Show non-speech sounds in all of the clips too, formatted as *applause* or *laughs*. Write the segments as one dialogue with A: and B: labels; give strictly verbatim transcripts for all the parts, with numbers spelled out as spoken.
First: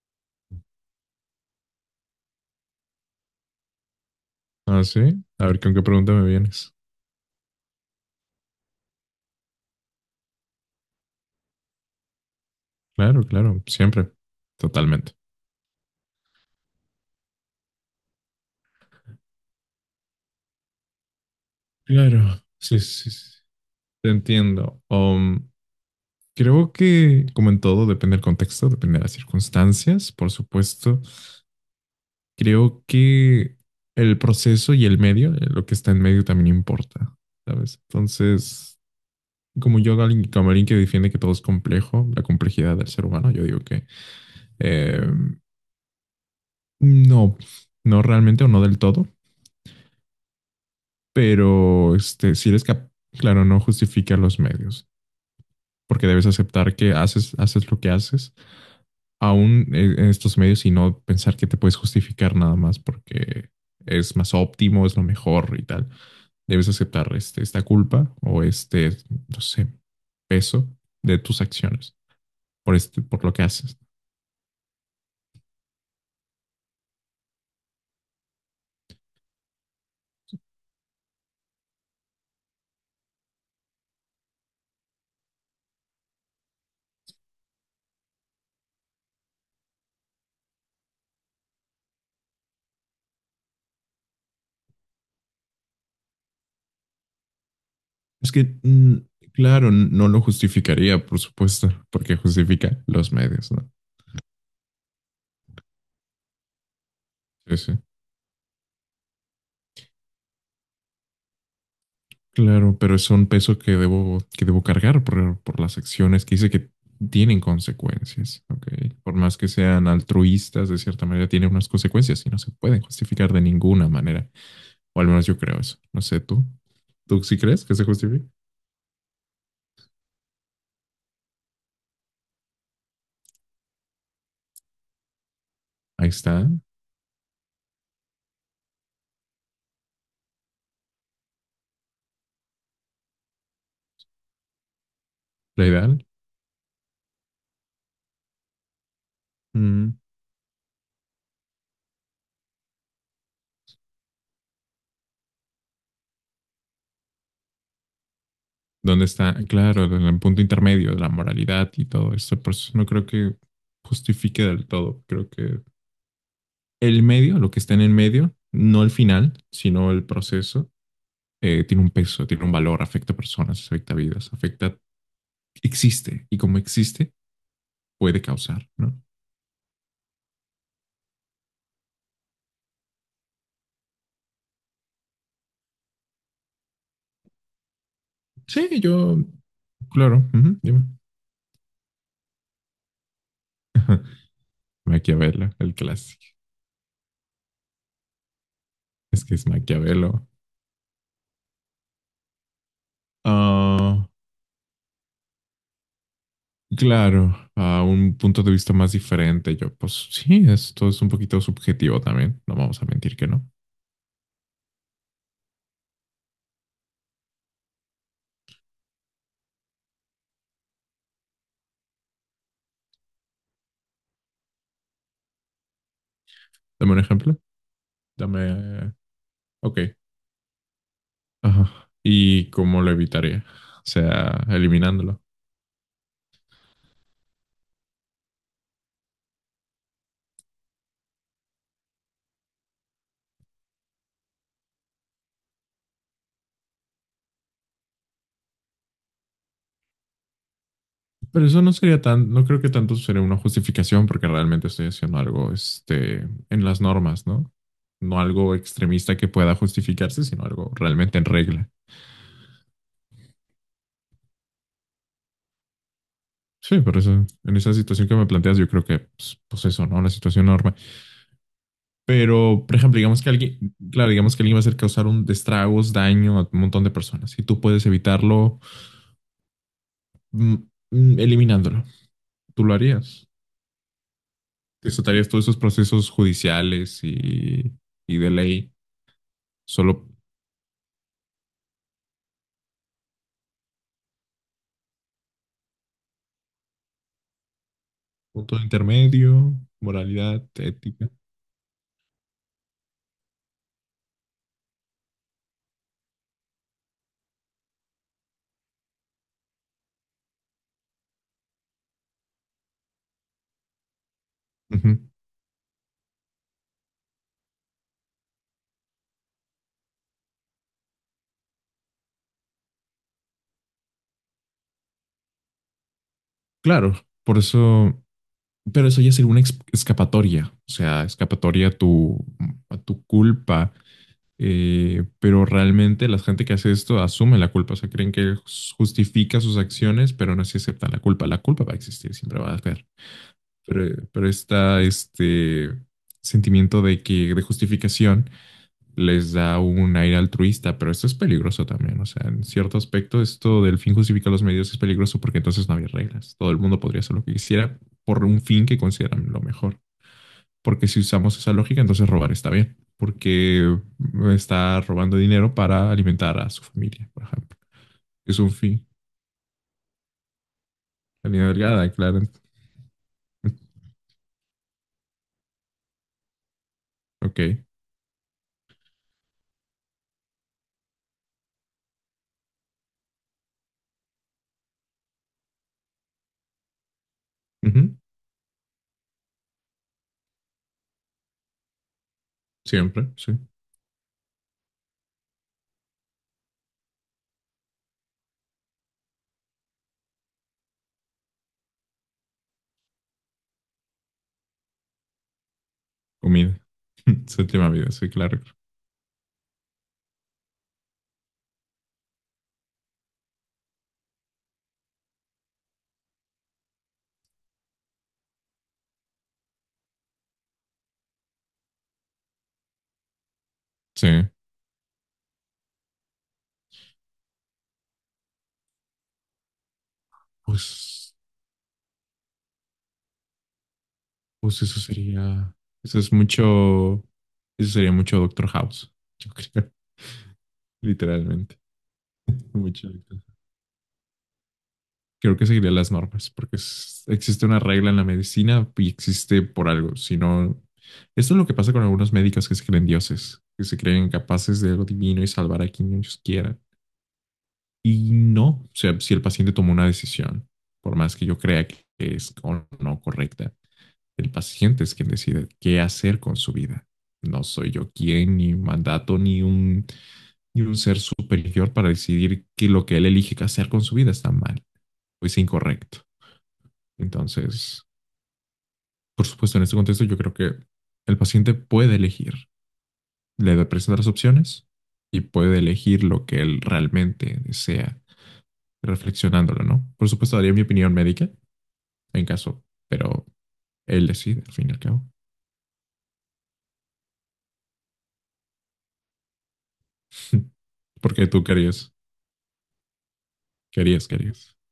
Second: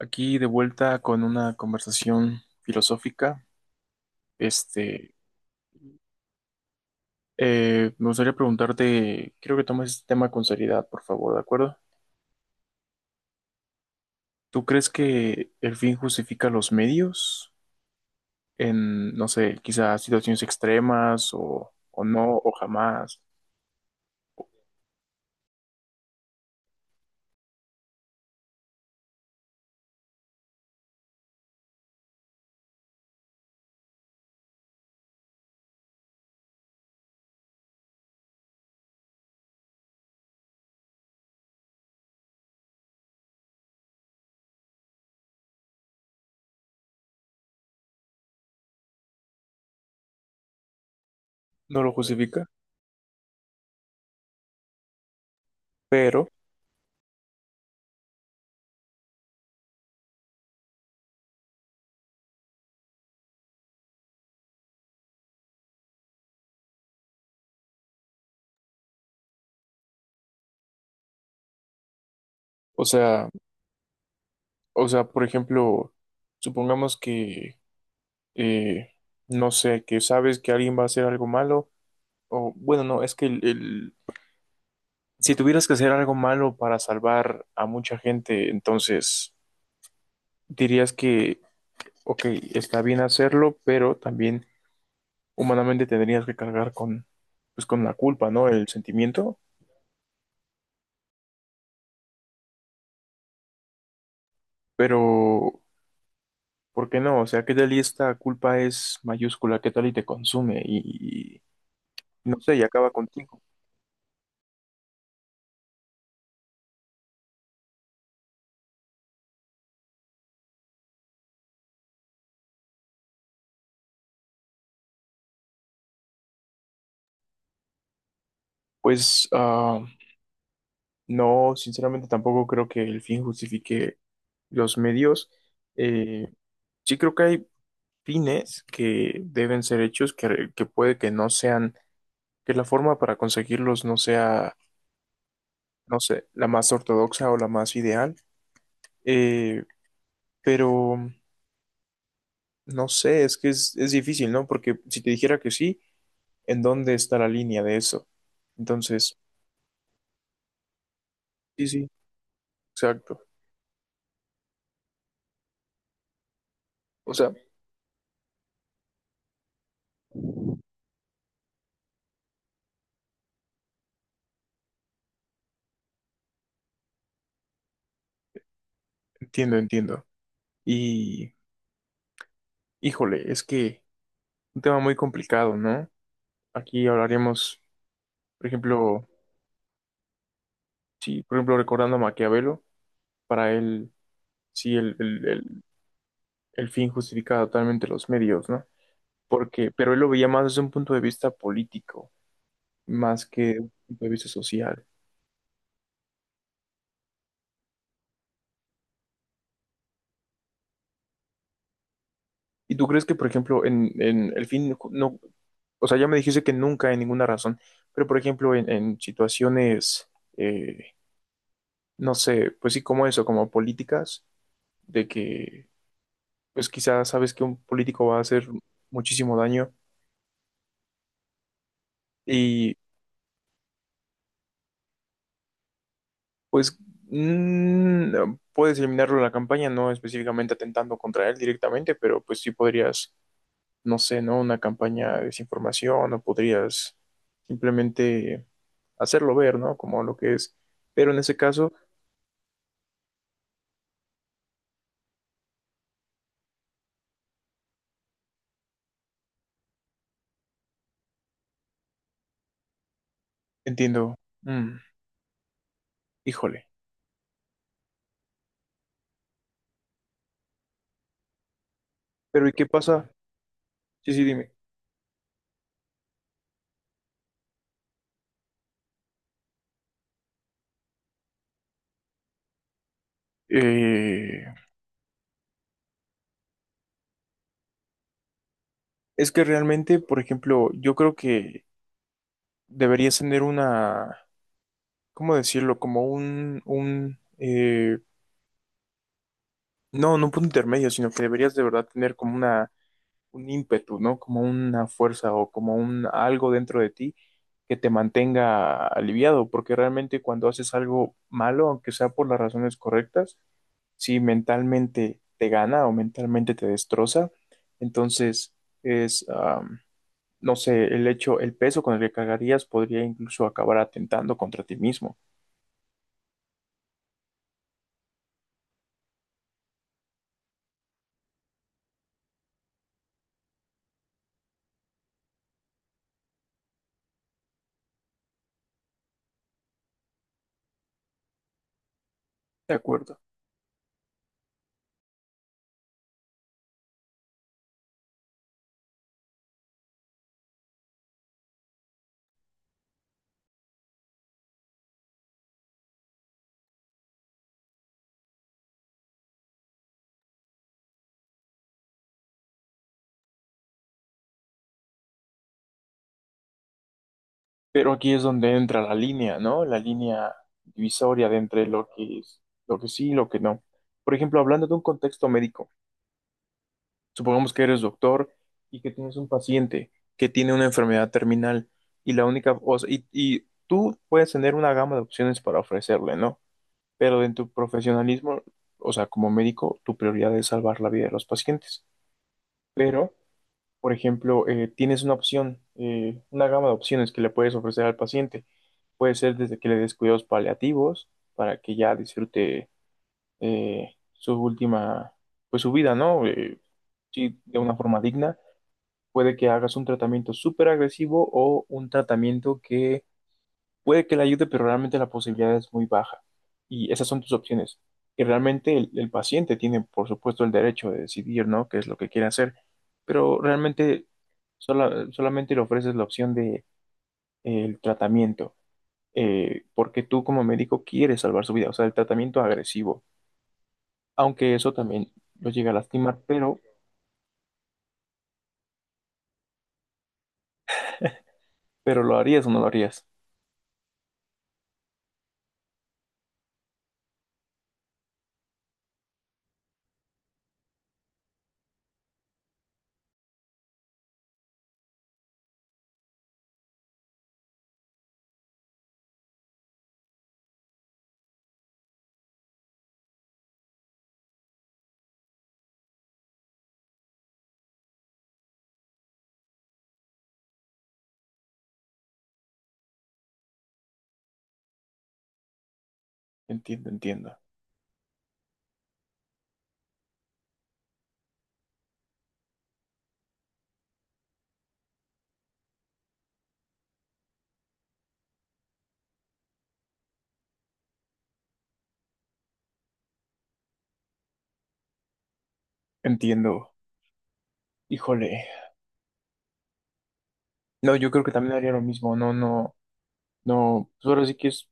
A: Aquí de vuelta con una conversación filosófica.
B: Ah, sí.
A: Este,
B: A ver, ¿con qué pregunta me vienes?
A: eh, Me gustaría preguntarte, quiero que tomes este tema con seriedad, por favor, ¿de acuerdo?
B: Claro, claro, siempre.
A: ¿Tú crees
B: Totalmente.
A: que el fin justifica los medios en, no sé, quizás situaciones extremas o, o no,
B: Claro,
A: o
B: sí, sí,
A: jamás?
B: sí. Te entiendo. Um, creo que, como en todo, depende del contexto, depende de las circunstancias, por supuesto. Creo que el proceso y el medio, eh, lo que está en medio también importa, ¿sabes? Entonces, como yo, alguien- como alguien que defiende que todo es complejo, la complejidad del ser humano, yo digo que eh, no, no realmente o no del todo.
A: No lo
B: Pero este,
A: justifica,
B: si eres capaz, claro, no justifica los medios, porque debes
A: pero,
B: aceptar que haces, haces lo que haces, aún en estos medios, y no pensar que te puedes justificar nada más porque es más óptimo, es lo mejor y tal. Debes aceptar este, esta culpa o este, no sé, peso de tus acciones por,
A: o
B: este, por
A: sea,
B: lo que haces.
A: o sea, por ejemplo, supongamos que, eh, no sé, que sabes que alguien va a hacer algo malo, o bueno, no, es que el, el- si tuvieras que hacer algo malo para salvar a mucha gente, entonces dirías que, ok, está bien hacerlo, pero también humanamente tendrías que cargar con, pues, con la culpa,
B: Es
A: ¿no?
B: que,
A: El
B: mm,
A: sentimiento.
B: claro, no lo justificaría, por supuesto, porque justifica los medios, ¿no?
A: Pero, ¿por qué no? O sea, ¿qué
B: Sí,
A: tal y
B: sí.
A: esta culpa es mayúscula? ¿Qué tal y te consume? Y, y no sé, y
B: Claro,
A: acaba
B: pero son
A: contigo.
B: pesos que debo, que debo cargar por, por las acciones que hice que tienen consecuencias, ¿ok? Por más que sean altruistas, de cierta manera tienen unas consecuencias y no se pueden justificar de ninguna manera. O al menos yo creo eso. No sé tú. ¿Tú sí crees que se justifica?
A: Pues, ah, no, sinceramente tampoco creo que el fin justifique los medios.
B: Ahí
A: Eh,
B: está,
A: sí creo que hay fines que deben ser hechos, que, que puede que no sean, que la forma para conseguirlos no sea,
B: la
A: no
B: ideal.
A: sé, la más ortodoxa o la más ideal, eh,
B: Mm,
A: pero no sé, es que es, es difícil, ¿no? Porque si te dijera que sí, ¿en dónde está la línea de eso?
B: ¿dónde
A: Entonces,
B: está? Claro, en el punto intermedio de la
A: sí,
B: moralidad y
A: sí,
B: todo esto. Por eso no creo
A: exacto.
B: que justifique del todo. Creo que el
A: O sea,
B: medio, lo que está en el medio, no el final, sino el proceso, eh, tiene un peso, tiene un valor, afecta a personas, afecta a vidas, afecta, existe y como existe puede causar, ¿no?
A: entiendo, entiendo. Y, híjole, es que un tema muy complicado, ¿no? Aquí hablaremos, por
B: Sí,
A: ejemplo,
B: yo, claro, uh -huh, dime.
A: sí, por ejemplo, recordando a Maquiavelo, para él, sí, el,
B: Maquiavelo,
A: el,
B: el clásico.
A: el fin justifica totalmente los medios, ¿no?
B: Es que es
A: Porque, pero él lo
B: Maquiavelo.
A: veía más desde un punto de vista político, más que un punto
B: Ah,
A: de vista social.
B: claro, a un punto de vista más diferente, yo, pues sí, esto es un poquito subjetivo también, no
A: ¿Y
B: vamos a
A: tú crees que,
B: mentir
A: por
B: que no.
A: ejemplo, en, en el fin, no, o sea, ya me dijiste que nunca, en ninguna razón, pero, por ejemplo, en, en situaciones, eh, no sé, pues sí, como eso, como políticas, de que, pues
B: Dame un
A: quizás sabes
B: ejemplo.
A: que un político va a hacer
B: Dame,
A: muchísimo daño
B: ok. Ajá. ¿Y
A: y
B: cómo lo evitaría? O sea, eliminándolo.
A: pues mm, puedes eliminarlo en la campaña, no específicamente atentando contra él directamente, pero pues sí podrías, no sé, ¿no? Una campaña de desinformación o podrías simplemente hacerlo ver, ¿no? Como lo que es. Pero en ese
B: Pero eso
A: caso,
B: no sería tan, no creo que tanto sería una justificación porque realmente estoy haciendo algo, este, en las normas, ¿no? No algo extremista que pueda justificarse, sino algo realmente en regla.
A: entiendo, mm, híjole.
B: Sí, por eso, en esa situación que me planteas, yo creo que, pues, pues eso, ¿no? Una situación normal.
A: Pero ¿y
B: Pero,
A: qué
B: por ejemplo,
A: pasa?
B: digamos que alguien, claro,
A: Sí, sí,
B: digamos que
A: dime.
B: alguien va a hacer causar un destragos, daño a un montón de personas y tú puedes evitarlo. mm, mm, Eliminándolo. Tú lo harías.
A: Eh,
B: Te saltarías todos esos procesos judiciales y, y de ley,
A: es que realmente,
B: solo
A: por ejemplo, yo creo que deberías tener una, ¿cómo decirlo? Como un, un, eh,
B: punto intermedio,
A: no, no un
B: moralidad,
A: punto intermedio,
B: ética.
A: sino que deberías de verdad tener como una, un ímpetu, ¿no? Como una fuerza o como un algo dentro de ti que te mantenga aliviado, porque realmente cuando haces algo malo, aunque sea por las razones correctas, si
B: Ujú.
A: mentalmente te gana o mentalmente te destroza, entonces es, am, no sé, el hecho, el peso con el que cargarías podría incluso acabar atentando contra ti mismo,
B: Claro, por eso, pero eso ya sería una ex- escapatoria, o sea, escapatoria a tu, a tu culpa, eh, pero realmente la gente que hace esto asume la culpa, o sea, creen que justifica sus acciones, pero no se aceptan la culpa. La culpa va a existir, siempre va a
A: ¿de
B: haber,
A: acuerdo?
B: pero, pero está este sentimiento de que, de justificación, les da un aire altruista, pero esto es peligroso también. O sea, en cierto aspecto, esto del fin justifica los medios es peligroso porque entonces no había reglas. Todo el mundo podría hacer lo que quisiera por un fin que consideran lo mejor. Porque si usamos esa lógica, entonces robar está bien, porque está robando dinero para alimentar a su familia, por ejemplo.
A: Pero aquí es
B: Es un
A: donde entra
B: fin.
A: la línea, ¿no? La línea divisoria
B: La
A: de
B: línea
A: entre lo
B: delgada,
A: que
B: claro. *laughs*
A: es, lo que sí y lo que no. Por ejemplo, hablando de un contexto médico,
B: Ok.
A: supongamos que eres doctor y que tienes un paciente que tiene una enfermedad terminal y la única, o sea, y, y tú puedes tener una gama de opciones para ofrecerle, ¿no? Pero en tu
B: Uh -huh.
A: profesionalismo, o sea, como médico, tu prioridad es salvar la vida de los pacientes.
B: Siempre,
A: Pero,
B: sí.
A: por ejemplo, eh, tienes una opción, eh, una gama de opciones que le puedes ofrecer al paciente. Puede ser desde que le des cuidados paliativos para que ya disfrute eh, su última, pues su vida, ¿no?
B: Comida.
A: Eh,
B: *laughs*
A: sí, de
B: Séptima
A: una
B: vida,
A: forma
B: sí,
A: digna.
B: claro, claro.
A: Puede que hagas un tratamiento súper agresivo o un tratamiento que puede que le ayude, pero realmente la posibilidad es muy baja. Y esas son tus opciones. Y realmente el, el paciente tiene, por supuesto, el derecho de decidir, ¿no? Qué es lo que quiere hacer. Pero realmente
B: Sí.
A: sola- solamente le ofreces la opción de, eh, el tratamiento, eh, porque tú como médico
B: Pues,
A: quieres salvar su vida, o sea, el tratamiento agresivo, aunque
B: pues
A: eso
B: eso
A: también lo
B: sería,
A: llega a
B: eso es
A: lastimar, pero,
B: mucho, eso sería mucho Doctor House, yo creo, *laughs* literalmente.
A: pero ¿lo harías o no lo
B: Mucho
A: harías?
B: Doctor- Creo que seguiría las normas, porque es- existe una regla en la medicina y existe por algo. Si no, esto es lo que pasa con algunos médicos que se creen dioses, que se creen capaces de lo divino y salvar a quien ellos quieran. Y no, o sea, si el paciente tomó una decisión, por más que yo crea que es o no correcta, el paciente es quien decide qué hacer con su vida. No soy yo quien, ni mandato, ni un, ni un ser superior para decidir que lo que él elige que hacer con su vida está mal o es incorrecto.
A: Entiendo, entiendo,
B: Entonces, por supuesto, en este contexto yo creo que el paciente puede elegir. Le presentan las opciones y puede elegir lo que él realmente desea, reflexionándolo, ¿no? Por supuesto, daría mi opinión médica en caso, pero él decide al fin y al cabo.
A: entiendo. Híjole,
B: *laughs*
A: no, yo creo
B: Porque
A: que
B: tú
A: también haría lo
B: querías,
A: mismo, no, no, no, pues
B: querías,
A: ahora sí que
B: querías.
A: es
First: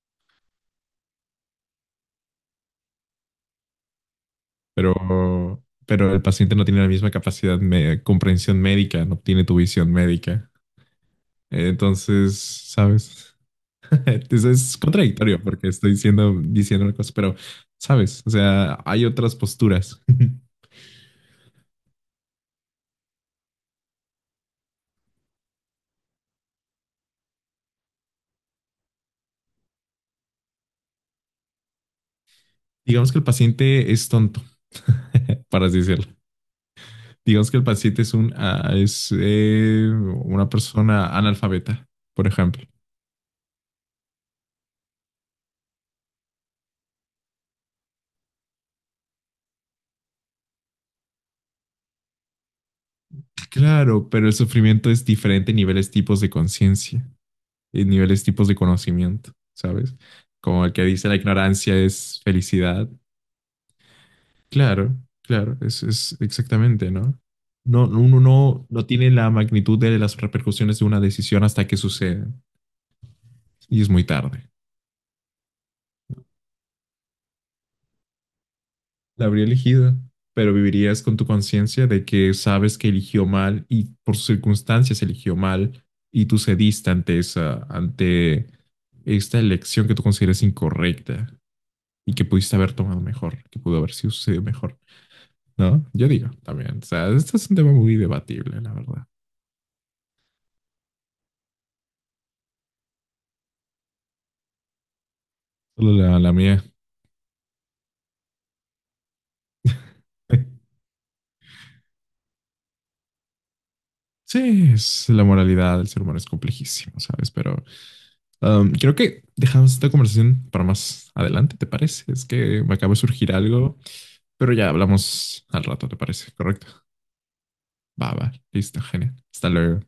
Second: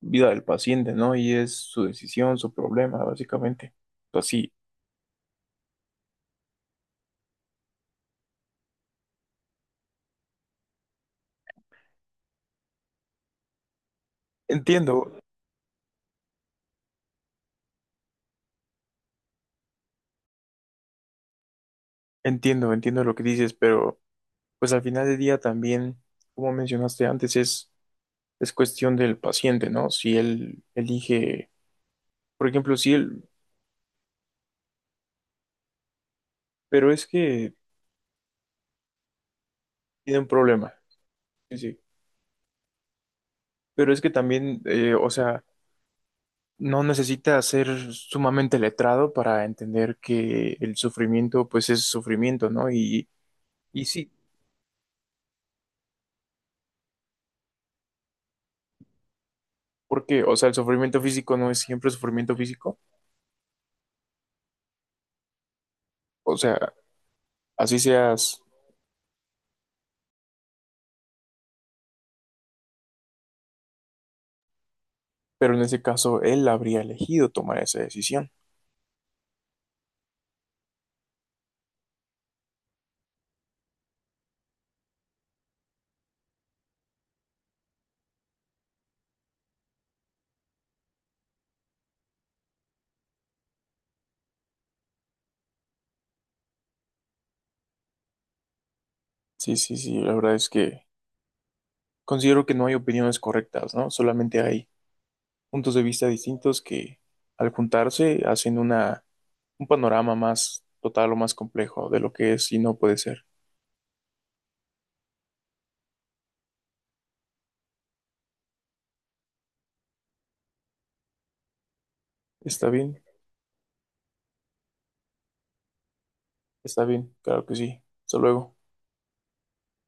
A: vida del paciente, ¿no? Y es su decisión, su problema, básicamente. Pues sí,
B: pero, pero el paciente no tiene la misma capacidad de comprensión médica, no tiene tu visión médica. Entonces, ¿sabes? *laughs* Entonces es
A: entiendo,
B: contradictorio porque estoy diciendo, diciendo una cosa, pero, ¿sabes? O sea, hay otras posturas. *laughs*
A: entiendo, entiendo lo que dices, pero pues al final del día también, como mencionaste antes, es, es cuestión del paciente, ¿no? Si él elige. Por ejemplo, sí,
B: Digamos que
A: el-
B: el paciente es tonto, *laughs* para así decirlo.
A: pero es
B: Digamos
A: que
B: que el paciente es, un, ah, es eh,
A: tiene un
B: una
A: problema.
B: persona
A: Sí, sí.
B: analfabeta, por ejemplo.
A: Pero es que también, eh, o sea, no necesita ser sumamente letrado para entender que el sufrimiento, pues es sufrimiento, ¿no? Y, y
B: Claro,
A: sí,
B: pero el sufrimiento es diferente en niveles, tipos de conciencia. Eh, niveles, tipos de conocimiento, ¿sabes?
A: porque, o sea, el
B: Como el que
A: sufrimiento
B: dice la
A: físico no es
B: ignorancia
A: siempre
B: es
A: sufrimiento físico.
B: felicidad. Claro, claro, es, es
A: O sea,
B: exactamente, ¿no?
A: así
B: No, uno
A: seas,
B: no, no tiene la magnitud de las repercusiones de una decisión hasta que sucede y es muy tarde.
A: pero en ese caso él habría elegido tomar esa decisión.
B: La habría elegido, pero vivirías con tu conciencia de que sabes que eligió mal y por sus circunstancias eligió mal y tú cediste ante esa, ante esta elección que tú consideras incorrecta y que pudiste haber tomado mejor, que pudo haber sido sucedido mejor. ¿No? Yo digo también. O sea, este es un tema muy debatible, la verdad.
A: Sí, sí, sí, la verdad es que considero que no hay opiniones correctas, ¿no? Solamente hay puntos de
B: Solo
A: vista
B: la, la
A: distintos
B: mía.
A: que al juntarse hacen una, un panorama más
B: *laughs*
A: total o más complejo de lo que es y no puede ser.
B: Sí, es, la moralidad del ser humano es complejísimo, ¿sabes? Pero um, creo que dejamos esta conversación para más adelante, ¿te parece? Es que
A: Está
B: me acaba de
A: bien,
B: surgir algo, pero ya hablamos al rato, ¿te parece? ¿Correcto?
A: está bien, claro que sí.
B: Va,
A: Hasta
B: va,
A: luego.
B: listo, genial. Hasta luego.